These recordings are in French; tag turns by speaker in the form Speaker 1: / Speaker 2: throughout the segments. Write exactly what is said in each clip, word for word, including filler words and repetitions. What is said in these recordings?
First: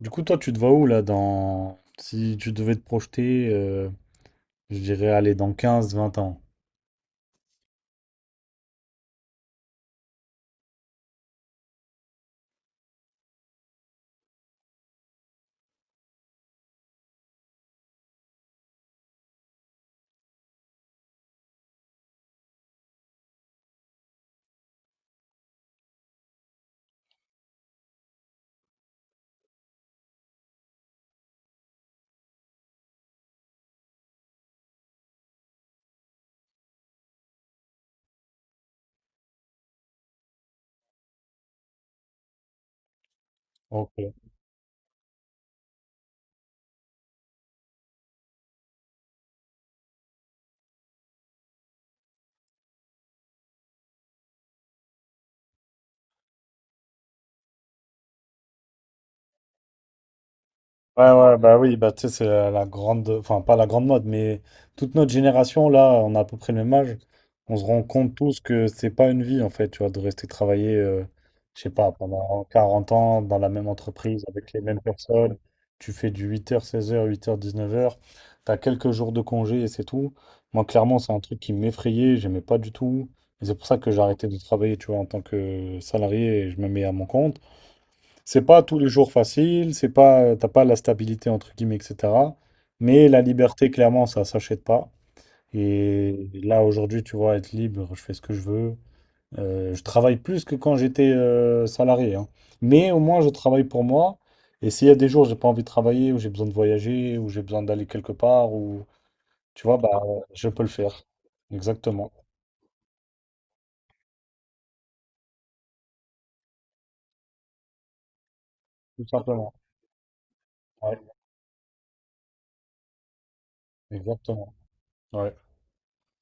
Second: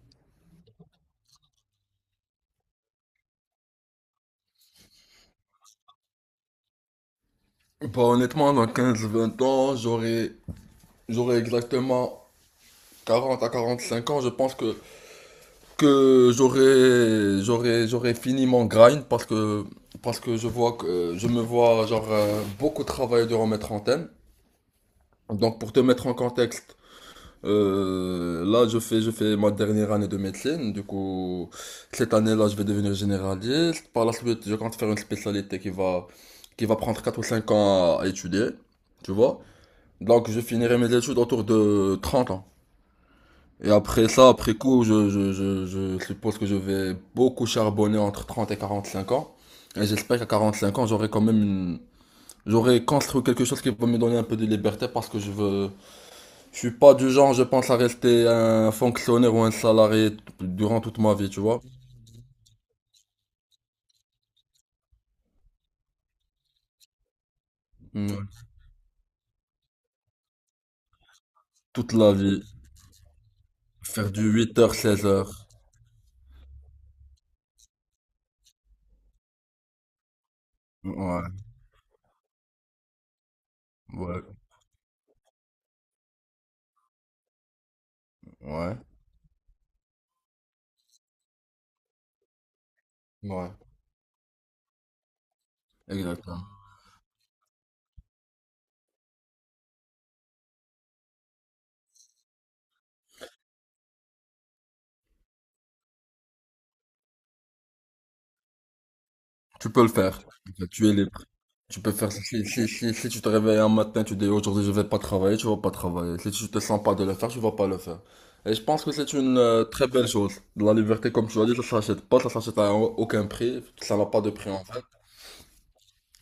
Speaker 1: Du coup, toi, tu te vois où là dans... Si tu devais te projeter, euh, je dirais aller dans quinze, vingt ans.
Speaker 2: Bah, honnêtement, dans quinze vingt ans, j'aurai, j'aurai exactement quarante à quarante cinq ans. Je pense que, que j'aurai, j'aurai, j'aurai fini mon grind parce que, parce que je vois que, je me vois, genre, euh, beaucoup travailler durant mes trentaines. Donc, pour te mettre en contexte, euh, là, je fais, je fais ma dernière année de médecine. Du coup, cette année-là, je vais devenir généraliste. Par la suite, je compte faire une spécialité qui va, qui va prendre quatre ou cinq ans à à étudier. Tu vois? Donc je finirai mes études autour de trente ans. Et
Speaker 1: Ok.
Speaker 2: après ça, après coup, je, je, je, je suppose que je vais beaucoup charbonner entre trente et quarante cinq ans. Et j'espère qu'à quarante cinq ans, j'aurai quand même une. J'aurai construit quelque chose qui va me donner un peu de liberté parce que je veux. Je suis pas du genre, je pense, à rester un fonctionnaire ou un salarié t- durant toute
Speaker 1: Ouais,
Speaker 2: ma vie,
Speaker 1: ouais,
Speaker 2: tu
Speaker 1: bah
Speaker 2: vois.
Speaker 1: oui, bah tu sais, c'est la, la grande, enfin pas la grande mode, mais toute notre génération, là, on a à peu près le même âge, on se rend compte
Speaker 2: Mm.
Speaker 1: tous que c'est pas une vie, en fait, tu vois, de rester travailler, euh, je sais pas,
Speaker 2: Toute la vie.
Speaker 1: pendant quarante ans dans la même
Speaker 2: Faire
Speaker 1: entreprise,
Speaker 2: du
Speaker 1: avec
Speaker 2: huit
Speaker 1: les
Speaker 2: heures
Speaker 1: mêmes
Speaker 2: seize
Speaker 1: personnes,
Speaker 2: heures
Speaker 1: tu fais du huit heures seize heures huit heures dix-neuf heures, t'as quelques jours de congé et c'est tout. Moi, clairement, c'est un
Speaker 2: Ouais,
Speaker 1: truc qui m'effrayait, j'aimais pas du tout, et c'est pour ça que j'ai
Speaker 2: ouais,
Speaker 1: arrêté de travailler, tu vois, en tant que salarié, et je me mets à mon compte. C'est pas
Speaker 2: ouais,
Speaker 1: tous les jours facile, c'est pas, euh, t'as pas la stabilité entre guillemets, et cetera. Mais la
Speaker 2: ouais.
Speaker 1: liberté, clairement, ça s'achète pas. Et
Speaker 2: Exactement.
Speaker 1: là, aujourd'hui, tu vois, être libre, je fais ce que je veux. Euh, je travaille plus que quand j'étais euh, salarié, hein. Mais au moins, je travaille pour moi. Et s'il y a des jours où j'ai pas envie de travailler, où j'ai besoin de voyager, où j'ai besoin d'aller quelque part, ou tu
Speaker 2: Tu
Speaker 1: vois,
Speaker 2: peux le
Speaker 1: bah,
Speaker 2: faire.
Speaker 1: je peux le
Speaker 2: Tu es
Speaker 1: faire.
Speaker 2: libre. Tu peux faire,
Speaker 1: Exactement.
Speaker 2: si, si, si, si tu te réveilles un matin, tu dis aujourd'hui je vais pas travailler, tu vas pas travailler. Si tu te sens pas de le faire, tu vas pas le faire. Et je pense que
Speaker 1: Tout
Speaker 2: c'est une
Speaker 1: simplement.
Speaker 2: euh, très belle chose. La
Speaker 1: Ouais,
Speaker 2: liberté, comme tu l'as dit, ça s'achète pas, ça s'achète à aucun prix, ça n'a pas de prix
Speaker 1: exactement.
Speaker 2: en fait.
Speaker 1: Ouais.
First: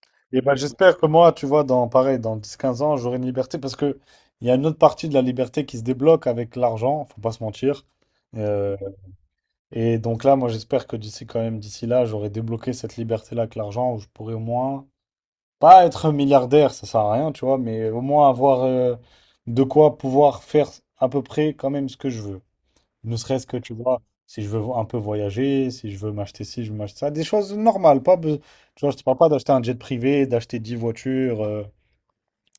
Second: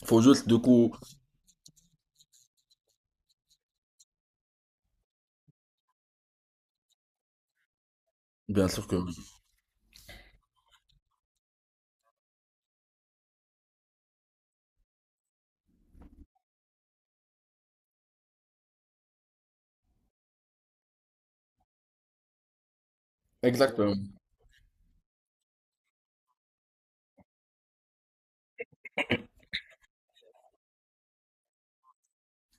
Speaker 2: Faut
Speaker 1: Et
Speaker 2: juste,
Speaker 1: ben,
Speaker 2: du coup.
Speaker 1: j'espère que moi, tu vois, dans pareil, dans dix quinze ans, j'aurai une liberté parce que il y a une autre partie de la liberté qui se débloque avec l'argent, faut pas se mentir.
Speaker 2: Bien
Speaker 1: Euh,
Speaker 2: sûr que oui.
Speaker 1: et donc là, moi, j'espère que d'ici quand même, d'ici là, j'aurai débloqué cette liberté-là avec l'argent où je pourrai au moins pas être milliardaire, ça sert à rien, tu vois, mais au moins avoir euh, de quoi pouvoir faire à peu près quand même ce que je veux. Ne serait-ce que, tu vois,
Speaker 2: Exactement.
Speaker 1: si je veux vo- un peu voyager, si je veux m'acheter ci, je veux m'acheter ça, des choses normales, pas, be- tu vois, je te parle pas d'acheter un jet privé, d'acheter dix voitures. euh,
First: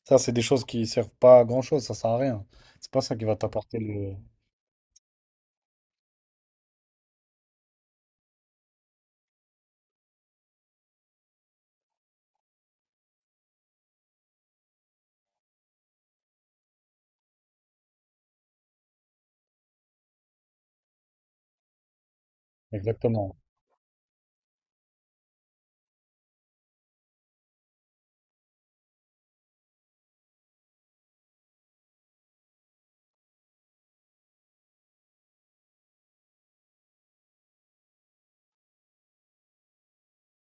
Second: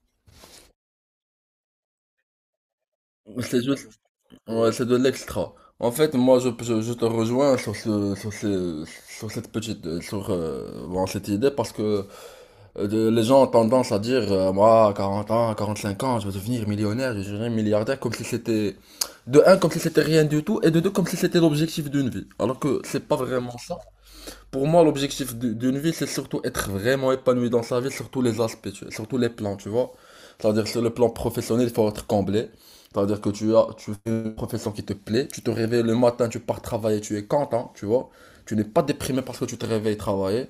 Speaker 1: Ça, c'est des choses qui servent pas à grand-chose, ça sert à rien. C'est pas ça qui va
Speaker 2: C'est
Speaker 1: t'apporter
Speaker 2: juste,
Speaker 1: le...
Speaker 2: ouais, c'est de l'extra. En fait, moi, je, je, je te rejoins sur ce, sur ce- sur cette petite, euh, sur, euh, bon, cette idée parce que. Euh, de- les gens ont tendance à dire, euh, moi, à quarante ans, quarante-cinq ans, je vais devenir millionnaire, je deviendrai milliardaire, comme si c'était, de un, comme si c'était rien du tout, et de deux, comme si c'était l'objectif d'une vie. Alors que c'est pas
Speaker 1: Exactement.
Speaker 2: vraiment ça. Pour moi, l'objectif d- d'une vie, c'est surtout être vraiment épanoui dans sa vie, sur tous les aspects, tu- sur tous les plans, tu vois. C'est-à-dire, sur le plan professionnel, il faut être comblé. C'est-à-dire que tu as, tu fais une profession qui te plaît, tu te réveilles le matin, tu pars travailler, tu es content, tu vois. Tu n'es pas déprimé parce que tu te réveilles travailler.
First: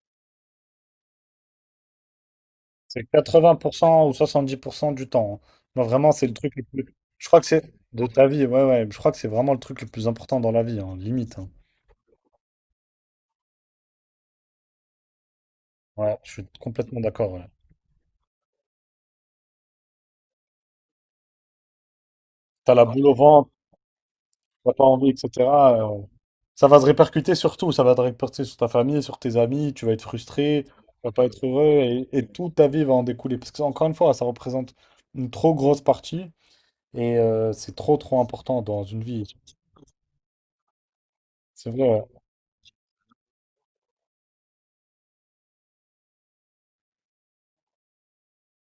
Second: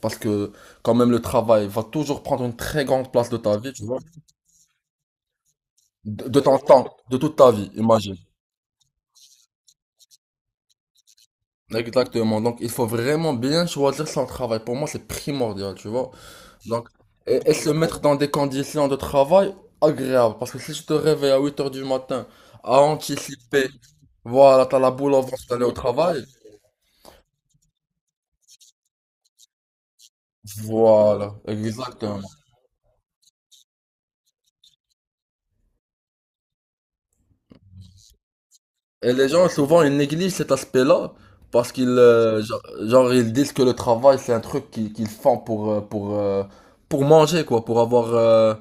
Speaker 2: Parce que quand même le travail va toujours prendre une très
Speaker 1: C'est
Speaker 2: grande place de ta vie, tu vois.
Speaker 1: quatre-vingts pour cent ou soixante-dix pour cent du temps, hein. Non, vraiment, c'est
Speaker 2: De,
Speaker 1: le
Speaker 2: de
Speaker 1: truc
Speaker 2: ton
Speaker 1: le plus...
Speaker 2: temps, de
Speaker 1: Je
Speaker 2: toute
Speaker 1: crois que
Speaker 2: ta vie,
Speaker 1: c'est... De
Speaker 2: imagine.
Speaker 1: ta vie, ouais, ouais. Je crois que c'est vraiment le truc le plus important dans la vie, hein, limite, hein.
Speaker 2: Exactement. Donc il faut vraiment bien choisir son travail. Pour moi, c'est primordial, tu vois.
Speaker 1: Ouais, je suis
Speaker 2: Donc,
Speaker 1: complètement d'accord,
Speaker 2: et,
Speaker 1: ouais.
Speaker 2: et se mettre dans des conditions de travail agréables. Parce que si je te réveille à huit heures du matin,
Speaker 1: T'as
Speaker 2: à
Speaker 1: la boule au ventre,
Speaker 2: anticiper, voilà,
Speaker 1: t'as
Speaker 2: t'as
Speaker 1: pas
Speaker 2: la
Speaker 1: envie,
Speaker 2: boule au ventre d'aller au
Speaker 1: et cetera euh,
Speaker 2: travail.
Speaker 1: Ça va se répercuter sur tout. Ça va te répercuter sur ta famille, sur tes amis. Tu vas être frustré, tu vas pas
Speaker 2: Voilà,
Speaker 1: être heureux, et,
Speaker 2: exactement.
Speaker 1: et toute ta vie va en découler. Parce que, encore une fois, ça représente une trop grosse partie. Et euh, c'est trop trop important dans une
Speaker 2: Et
Speaker 1: vie.
Speaker 2: les gens, souvent, ils négligent cet aspect-là
Speaker 1: C'est
Speaker 2: parce qu'ils
Speaker 1: vrai.
Speaker 2: euh, genre, genre, ils disent que le travail, c'est un truc qu'ils qu'ils font pour, euh, pour, euh, pour manger, quoi, pour avoir, euh,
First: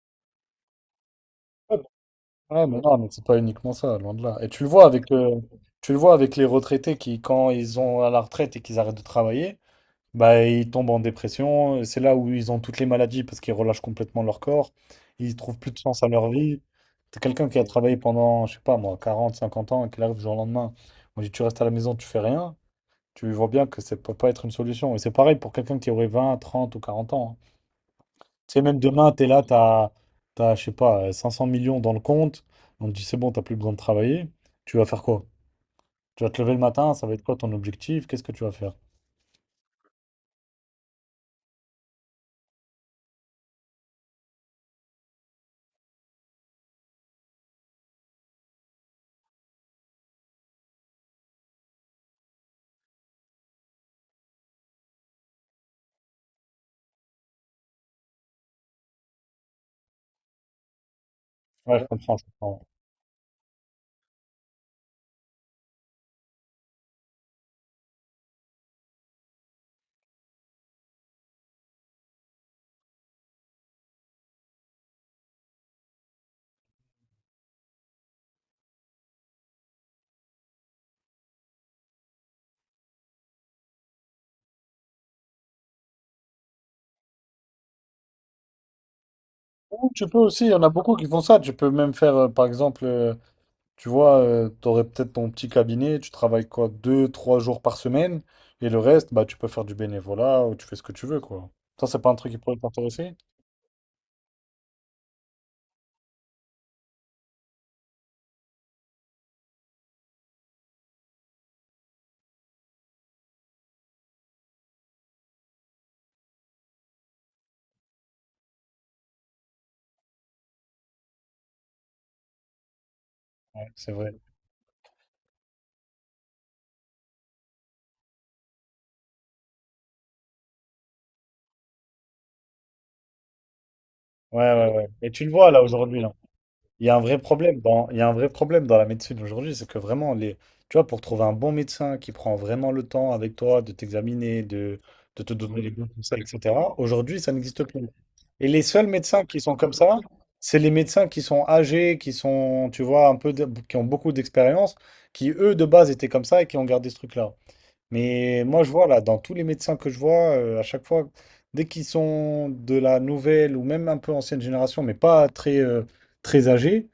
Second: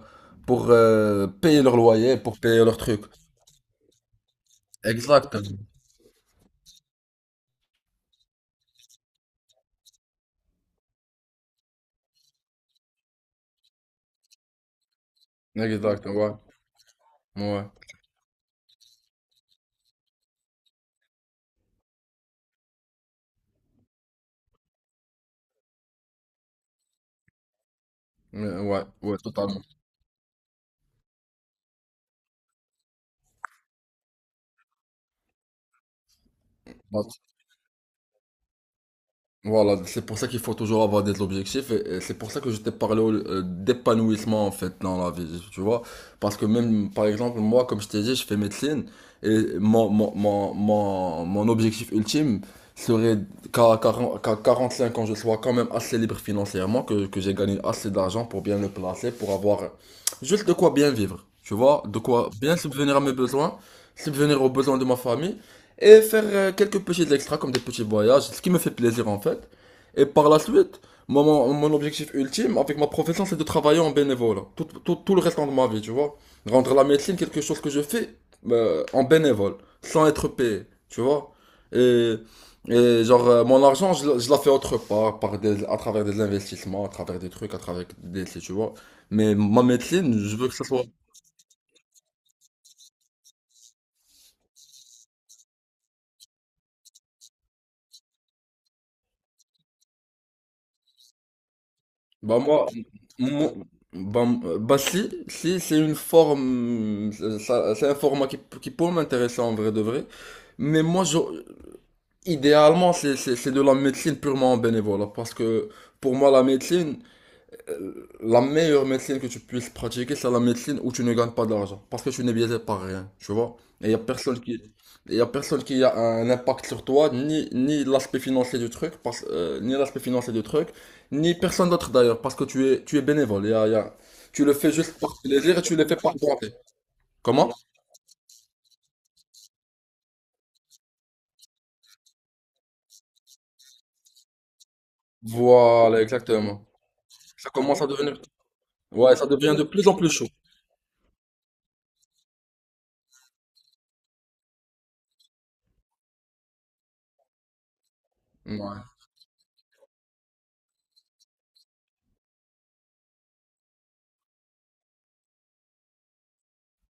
Speaker 2: pour euh, payer leur
Speaker 1: Ouais,
Speaker 2: loyer, pour
Speaker 1: mais
Speaker 2: payer
Speaker 1: ouais,
Speaker 2: leur
Speaker 1: mais non,
Speaker 2: truc.
Speaker 1: mais c'est pas uniquement ça, loin de là. Et tu le vois avec euh,
Speaker 2: Exactement.
Speaker 1: tu le vois avec les retraités qui, quand ils ont à la retraite et qu'ils arrêtent de travailler, bah ils tombent en dépression. C'est là où ils ont toutes les maladies parce qu'ils relâchent complètement leur corps. Ils trouvent plus de sens à
Speaker 2: Exactement,
Speaker 1: leur
Speaker 2: ouais.
Speaker 1: vie. T'as quelqu'un qui a
Speaker 2: Ouais.
Speaker 1: travaillé pendant, je sais pas moi, quarante, cinquante ans et qui arrive du jour au lendemain. On dit tu restes à la maison, tu fais rien. Tu vois bien que ça peut pas être une solution. Et c'est pareil pour quelqu'un qui aurait vingt, trente ou quarante ans, hein.
Speaker 2: Mais
Speaker 1: Tu sais, même
Speaker 2: ouais,
Speaker 1: demain,
Speaker 2: ouais,
Speaker 1: t'es là,
Speaker 2: totalement.
Speaker 1: t'as, t'as, je sais pas, euh, cinq cents millions dans le compte. On te dit, c'est bon, t'as plus besoin de travailler. Tu vas faire quoi? Tu vas te lever le matin, ça va être quoi ton objectif? Qu'est-ce que tu vas faire?
Speaker 2: Voilà, c'est pour ça qu'il faut toujours avoir des objectifs et, et c'est pour ça que je t'ai parlé au- euh, d'épanouissement en fait dans la vie, tu vois. Parce que même, par exemple, moi, comme je t'ai dit, je fais médecine et mon, mon, mon, mon, mon objectif ultime serait qu'à quarante qu'à quarante-cinq ans, je sois quand même assez libre financièrement, que, que j'ai gagné assez d'argent pour bien le placer, pour avoir juste de quoi bien vivre, tu
Speaker 1: Ouais,
Speaker 2: vois,
Speaker 1: je
Speaker 2: de
Speaker 1: comprends, je
Speaker 2: quoi bien
Speaker 1: comprends.
Speaker 2: subvenir à mes besoins, subvenir aux besoins de ma famille et faire euh, quelques petits extras comme des petits voyages, ce qui me fait plaisir en fait. Et par la suite, moi, mon, mon objectif ultime avec ma profession, c'est de travailler en bénévole. Tout, tout, tout le restant de ma vie, tu vois. Rendre la médecine quelque chose que je fais euh, en bénévole, sans être payé, tu vois. Et, et genre, euh, mon argent, je, je la fais autre part, par des, à travers des investissements, à travers des trucs, à travers des, tu vois. Mais ma
Speaker 1: Ou tu peux
Speaker 2: médecine, je
Speaker 1: aussi,
Speaker 2: veux
Speaker 1: il y
Speaker 2: que
Speaker 1: en
Speaker 2: ça
Speaker 1: a
Speaker 2: soit.
Speaker 1: beaucoup qui font ça. Tu peux même faire, euh, par exemple, euh, tu vois, euh, tu aurais peut-être ton petit cabinet, tu travailles quoi, deux, trois jours par semaine, et le reste, bah, tu peux faire du bénévolat ou tu fais ce que tu veux, quoi. Ça, c'est pas un truc qui
Speaker 2: Bah
Speaker 1: pourrait
Speaker 2: moi,
Speaker 1: t'intéresser?
Speaker 2: moi- bah, euh, bah, si, si c'est une forme, euh, ça- c'est un format qui, qui peut m'intéresser en vrai de vrai. Mais moi, je, idéalement, c'est c'est- c'est de la médecine purement en bénévolat. Parce que pour moi, la médecine, euh, la meilleure médecine que tu puisses pratiquer, c'est la médecine où tu ne gagnes pas d'argent. Parce que tu n'es biaisé par rien, tu vois.
Speaker 1: Ouais,
Speaker 2: Et il
Speaker 1: c'est
Speaker 2: n'y a
Speaker 1: vrai.
Speaker 2: personne qui, y a personne qui a un impact sur toi, ni, ni l'aspect financier du truc, parce, euh, ni l'aspect financier du truc, ni personne d'autre d'ailleurs, parce que tu es, tu es bénévole. Y a- y a-
Speaker 1: Ouais,
Speaker 2: tu le fais
Speaker 1: ouais, ouais.
Speaker 2: juste
Speaker 1: Et
Speaker 2: par
Speaker 1: tu le vois
Speaker 2: plaisir et
Speaker 1: là
Speaker 2: tu le fais
Speaker 1: aujourd'hui,
Speaker 2: par
Speaker 1: là.
Speaker 2: volonté.
Speaker 1: Il y a un vrai
Speaker 2: Comment?
Speaker 1: problème dans, il y a un vrai problème dans la médecine aujourd'hui, c'est que vraiment, les, tu vois, pour trouver un bon médecin qui prend vraiment le temps avec toi de t'examiner, de, de te donner les bons
Speaker 2: Voilà,
Speaker 1: conseils,
Speaker 2: exactement.
Speaker 1: et cetera, aujourd'hui, ça
Speaker 2: Ça
Speaker 1: n'existe
Speaker 2: commence à
Speaker 1: plus.
Speaker 2: devenir,
Speaker 1: Et les seuls
Speaker 2: ouais,
Speaker 1: médecins
Speaker 2: ça
Speaker 1: qui
Speaker 2: devient
Speaker 1: sont
Speaker 2: de
Speaker 1: comme
Speaker 2: plus en
Speaker 1: ça,
Speaker 2: plus chaud.
Speaker 1: c'est les médecins qui sont âgés, qui sont, tu vois, un peu, de- qui ont beaucoup d'expérience, qui, eux, de base, étaient comme ça et qui ont gardé ce truc-là. Mais moi, je
Speaker 2: Ouais,
Speaker 1: vois là, dans tous les médecins que je vois, euh, à chaque fois, dès qu'ils sont de la nouvelle ou même un peu ancienne génération, mais pas très, euh, très âgés,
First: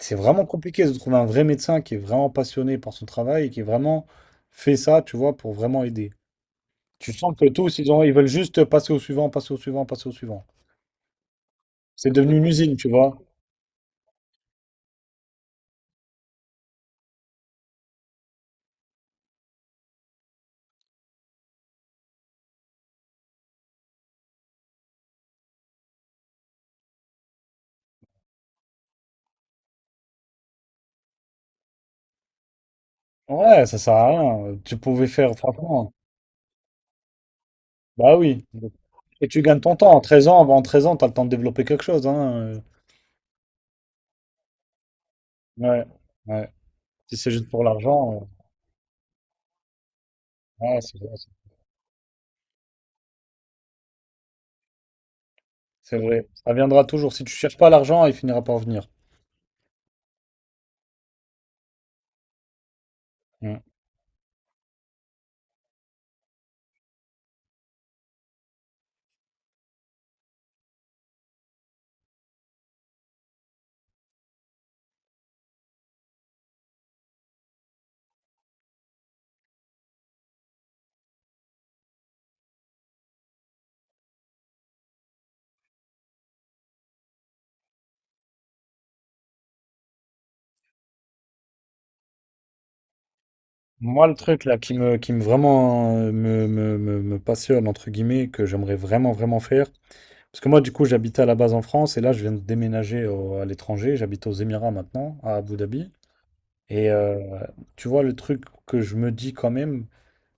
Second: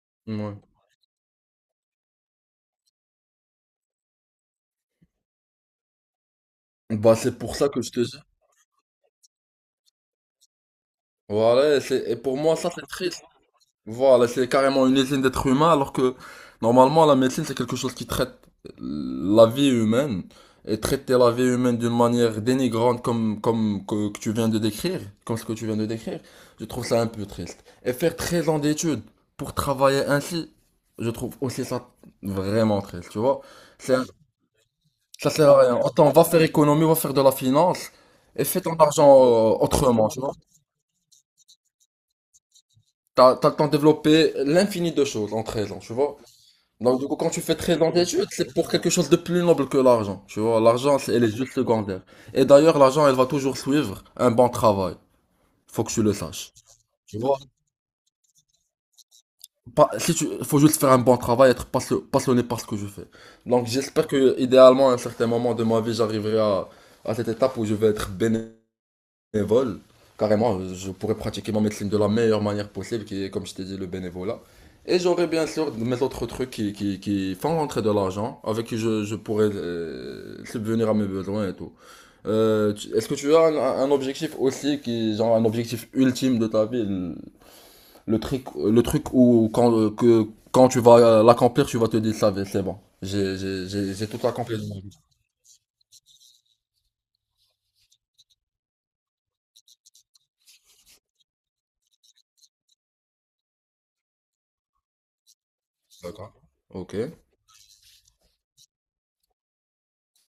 Speaker 1: c'est vraiment
Speaker 2: ouais.
Speaker 1: compliqué de trouver un vrai médecin qui est vraiment passionné par son travail et qui est vraiment fait ça, tu vois, pour vraiment aider. Tu
Speaker 2: Bah,
Speaker 1: sens
Speaker 2: c'est
Speaker 1: que
Speaker 2: pour ça
Speaker 1: tous,
Speaker 2: que je
Speaker 1: ils
Speaker 2: te
Speaker 1: ont, ils
Speaker 2: dis.
Speaker 1: veulent juste passer au suivant, passer au suivant, passer au suivant.
Speaker 2: Voilà, et c'est,
Speaker 1: C'est
Speaker 2: et
Speaker 1: devenu
Speaker 2: pour
Speaker 1: une
Speaker 2: moi, ça,
Speaker 1: usine,
Speaker 2: c'est
Speaker 1: tu vois.
Speaker 2: triste. Voilà, c'est carrément une usine d'êtres humains, alors que normalement la médecine c'est quelque chose qui traite la vie humaine et traiter la vie humaine d'une manière dénigrante comme comme que, que tu viens de décrire, comme ce que tu viens de décrire, je trouve ça un peu triste. Et faire treize ans d'études pour travailler ainsi, je trouve aussi ça vraiment triste, tu vois.
Speaker 1: Ouais, ça sert
Speaker 2: C'est un-
Speaker 1: à rien. Tu pouvais
Speaker 2: ça
Speaker 1: faire,
Speaker 2: sert à rien.
Speaker 1: franchement.
Speaker 2: Autant va faire économie, va faire de la finance
Speaker 1: Bah oui.
Speaker 2: et fais ton argent
Speaker 1: Et tu
Speaker 2: euh,
Speaker 1: gagnes ton temps. En
Speaker 2: autrement, tu
Speaker 1: treize
Speaker 2: vois.
Speaker 1: ans, avant treize ans, t'as le temps de développer quelque chose, hein.
Speaker 2: T'as, t'as le temps de développer l'infini de choses en treize ans,
Speaker 1: Ouais,
Speaker 2: tu vois.
Speaker 1: ouais.
Speaker 2: Donc, du
Speaker 1: Si
Speaker 2: coup, quand
Speaker 1: c'est
Speaker 2: tu
Speaker 1: juste
Speaker 2: fais
Speaker 1: pour
Speaker 2: très dans tes
Speaker 1: l'argent,
Speaker 2: c'est pour quelque chose de plus noble que l'argent. Tu vois,
Speaker 1: euh, ouais, c'est
Speaker 2: l'argent, c'est-
Speaker 1: vrai.
Speaker 2: elle est juste secondaire. Et d'ailleurs, l'argent, elle va toujours suivre un bon travail. Faut que
Speaker 1: C'est
Speaker 2: tu le
Speaker 1: vrai.
Speaker 2: saches.
Speaker 1: Ça viendra toujours.
Speaker 2: Tu
Speaker 1: Si tu
Speaker 2: vois,
Speaker 1: cherches pas l'argent, il finira par venir.
Speaker 2: pas- si tu, faut juste faire un bon travail, être passe- passionné par ce que je fais.
Speaker 1: Mm.
Speaker 2: Donc, j'espère que, idéalement, à un certain moment de ma vie, j'arriverai à, à cette étape où je vais être bénévole bénévole, carrément, je pourrais pratiquer ma médecine de la meilleure manière possible, qui est, comme je t'ai dit, le bénévolat. Et j'aurais bien sûr mes autres trucs qui, qui, qui font rentrer de l'argent, avec qui je, je pourrais euh, subvenir à mes besoins et tout. Euh, tu- Est-ce que tu as un, un objectif aussi, qui, genre un objectif ultime de ta vie, le, le truc, le truc où quand, euh, que, quand tu vas l'accomplir, tu vas te dire, ça va, c'est bon, j'ai j'ai- j'ai-
Speaker 1: Moi,
Speaker 2: j'ai
Speaker 1: le
Speaker 2: tout
Speaker 1: truc
Speaker 2: accompli
Speaker 1: là
Speaker 2: de
Speaker 1: qui
Speaker 2: ma vie.
Speaker 1: me, qui me vraiment euh, me, me- me- me passionne, entre guillemets, que j'aimerais vraiment, vraiment faire. Parce que moi, du coup, j'habitais à la base en France et là, je viens de déménager au- à l'étranger. J'habite aux Émirats maintenant, à Abu Dhabi.
Speaker 2: D'accord.
Speaker 1: Et
Speaker 2: Ok. Ouais.
Speaker 1: euh, tu vois, le truc que je me dis quand même,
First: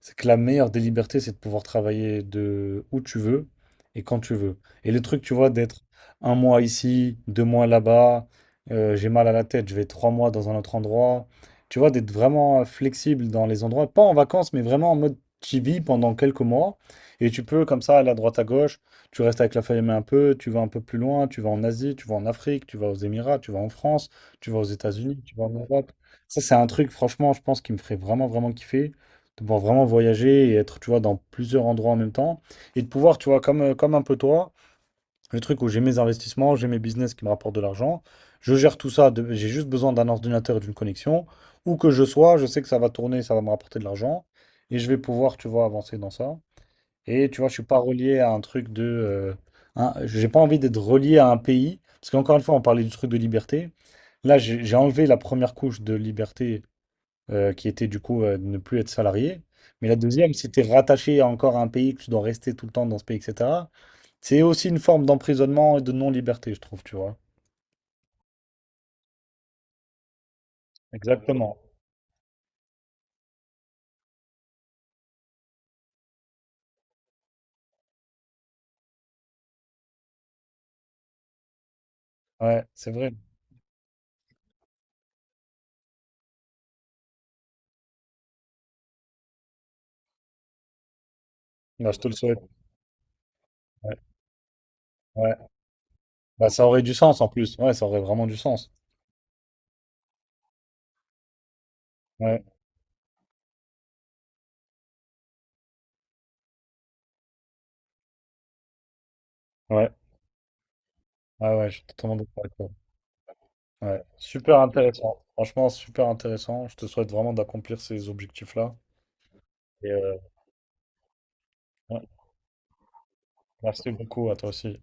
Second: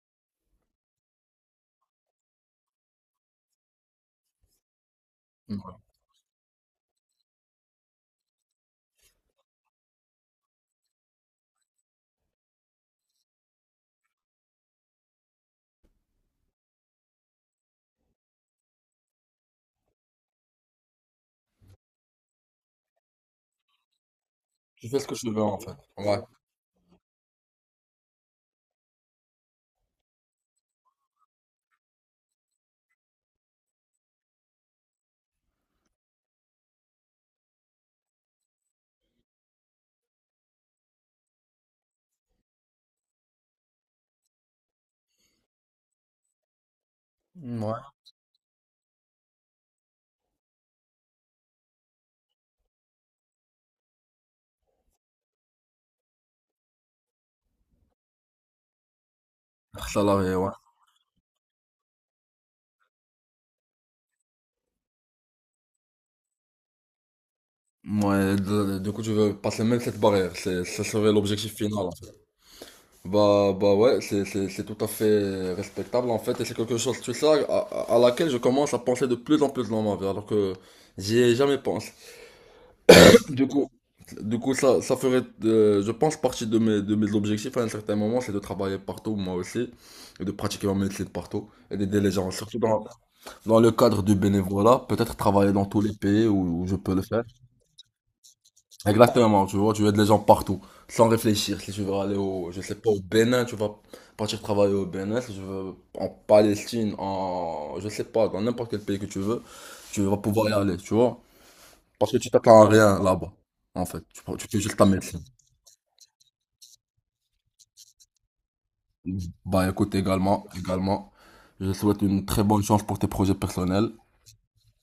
Speaker 1: c'est que la meilleure des libertés, c'est de pouvoir travailler de où tu veux et quand tu veux. Et le truc, tu vois, d'être un mois ici, deux mois là-bas, euh, j'ai mal à la tête, je vais trois mois dans un autre endroit. Tu vois, d'être vraiment euh, flexible dans les endroits, pas en vacances, mais vraiment en mode tu vis pendant quelques mois. Et tu peux, comme ça, aller à droite à gauche, tu restes avec la famille un peu, tu vas un peu plus loin, tu vas en Asie, tu vas en Afrique, tu vas aux Émirats, tu vas en France, tu vas aux
Speaker 2: Je fais ce que
Speaker 1: États-Unis,
Speaker 2: je
Speaker 1: tu
Speaker 2: veux
Speaker 1: vas en
Speaker 2: en fait.
Speaker 1: Europe.
Speaker 2: Ouais.
Speaker 1: Ça, c'est un truc, franchement, je pense qui me ferait vraiment, vraiment kiffer, de pouvoir vraiment voyager et être, tu vois, dans plusieurs endroits en même temps. Et de pouvoir, tu vois, comme, euh, comme un peu toi, le truc où j'ai mes investissements, j'ai mes business qui me rapportent de l'argent, je gère tout ça, de- j'ai juste besoin d'un ordinateur et d'une connexion. Où que je sois, je sais que ça va tourner, ça va me rapporter de l'argent. Et je vais pouvoir, tu vois, avancer dans ça. Et tu vois, je suis pas
Speaker 2: Ouais.
Speaker 1: relié à un truc de... euh, un- J'ai pas envie d'être relié à un pays. Parce qu'encore une fois, on parlait du truc de liberté. Là, j'ai j'ai enlevé la première couche de liberté euh, qui était du coup euh, de ne plus être salarié. Mais la deuxième,
Speaker 2: Salarié,
Speaker 1: si
Speaker 2: ouais.
Speaker 1: tu es rattaché à encore à un pays, que tu dois rester tout le temps dans ce pays, et cetera, c'est aussi une forme d'emprisonnement et de non-liberté, je trouve, tu vois.
Speaker 2: Ouais, d- du coup, tu veux passer même cette barrière, c'est, ça serait l'objectif
Speaker 1: Exactement.
Speaker 2: final, en fait. Bah, bah ouais, c'est, c'est, c'est tout à fait respectable en fait, et c'est quelque chose, tu sais, à, à- à laquelle je commence à penser de plus en plus dans ma vie, alors que j'y ai jamais pensé.
Speaker 1: Ouais, c'est vrai.
Speaker 2: Du coup, du coup ça, ça ferait, euh, je pense, partie de mes, de mes objectifs à un certain moment, c'est de travailler partout, moi aussi, et de pratiquer ma médecine partout, et
Speaker 1: Bah, je
Speaker 2: d'aider
Speaker 1: te
Speaker 2: les
Speaker 1: le
Speaker 2: gens,
Speaker 1: souhaite.
Speaker 2: surtout dans, dans le
Speaker 1: Ouais,
Speaker 2: cadre du bénévolat, peut-être
Speaker 1: ouais.
Speaker 2: travailler dans tous les pays
Speaker 1: Bah,
Speaker 2: où
Speaker 1: ça
Speaker 2: où je
Speaker 1: aurait du
Speaker 2: peux le
Speaker 1: sens
Speaker 2: faire.
Speaker 1: en plus. Ouais, ça aurait vraiment du sens.
Speaker 2: Exactement, tu vois, tu as des gens partout, sans réfléchir. Si tu veux aller
Speaker 1: Ouais,
Speaker 2: au, je sais pas, au Bénin, tu vas partir travailler au Bénin. Si tu veux en Palestine, en, je sais pas, dans n'importe quel pays que tu veux,
Speaker 1: ouais,
Speaker 2: tu vas pouvoir y aller, tu vois.
Speaker 1: ouais, ouais, je suis
Speaker 2: Parce
Speaker 1: totalement
Speaker 2: que tu
Speaker 1: d'accord avec
Speaker 2: t'attends
Speaker 1: toi.
Speaker 2: à rien là-bas, en
Speaker 1: Ouais.
Speaker 2: fait. Tu, prends- tu
Speaker 1: Super
Speaker 2: fais juste ta médecine.
Speaker 1: intéressant. Franchement, super intéressant. Je te souhaite vraiment d'accomplir ces objectifs-là.
Speaker 2: Bah
Speaker 1: Et
Speaker 2: écoute,
Speaker 1: euh,
Speaker 2: également, également, je
Speaker 1: ouais,
Speaker 2: souhaite une très bonne chance pour tes projets
Speaker 1: merci
Speaker 2: personnels.
Speaker 1: beaucoup à toi aussi.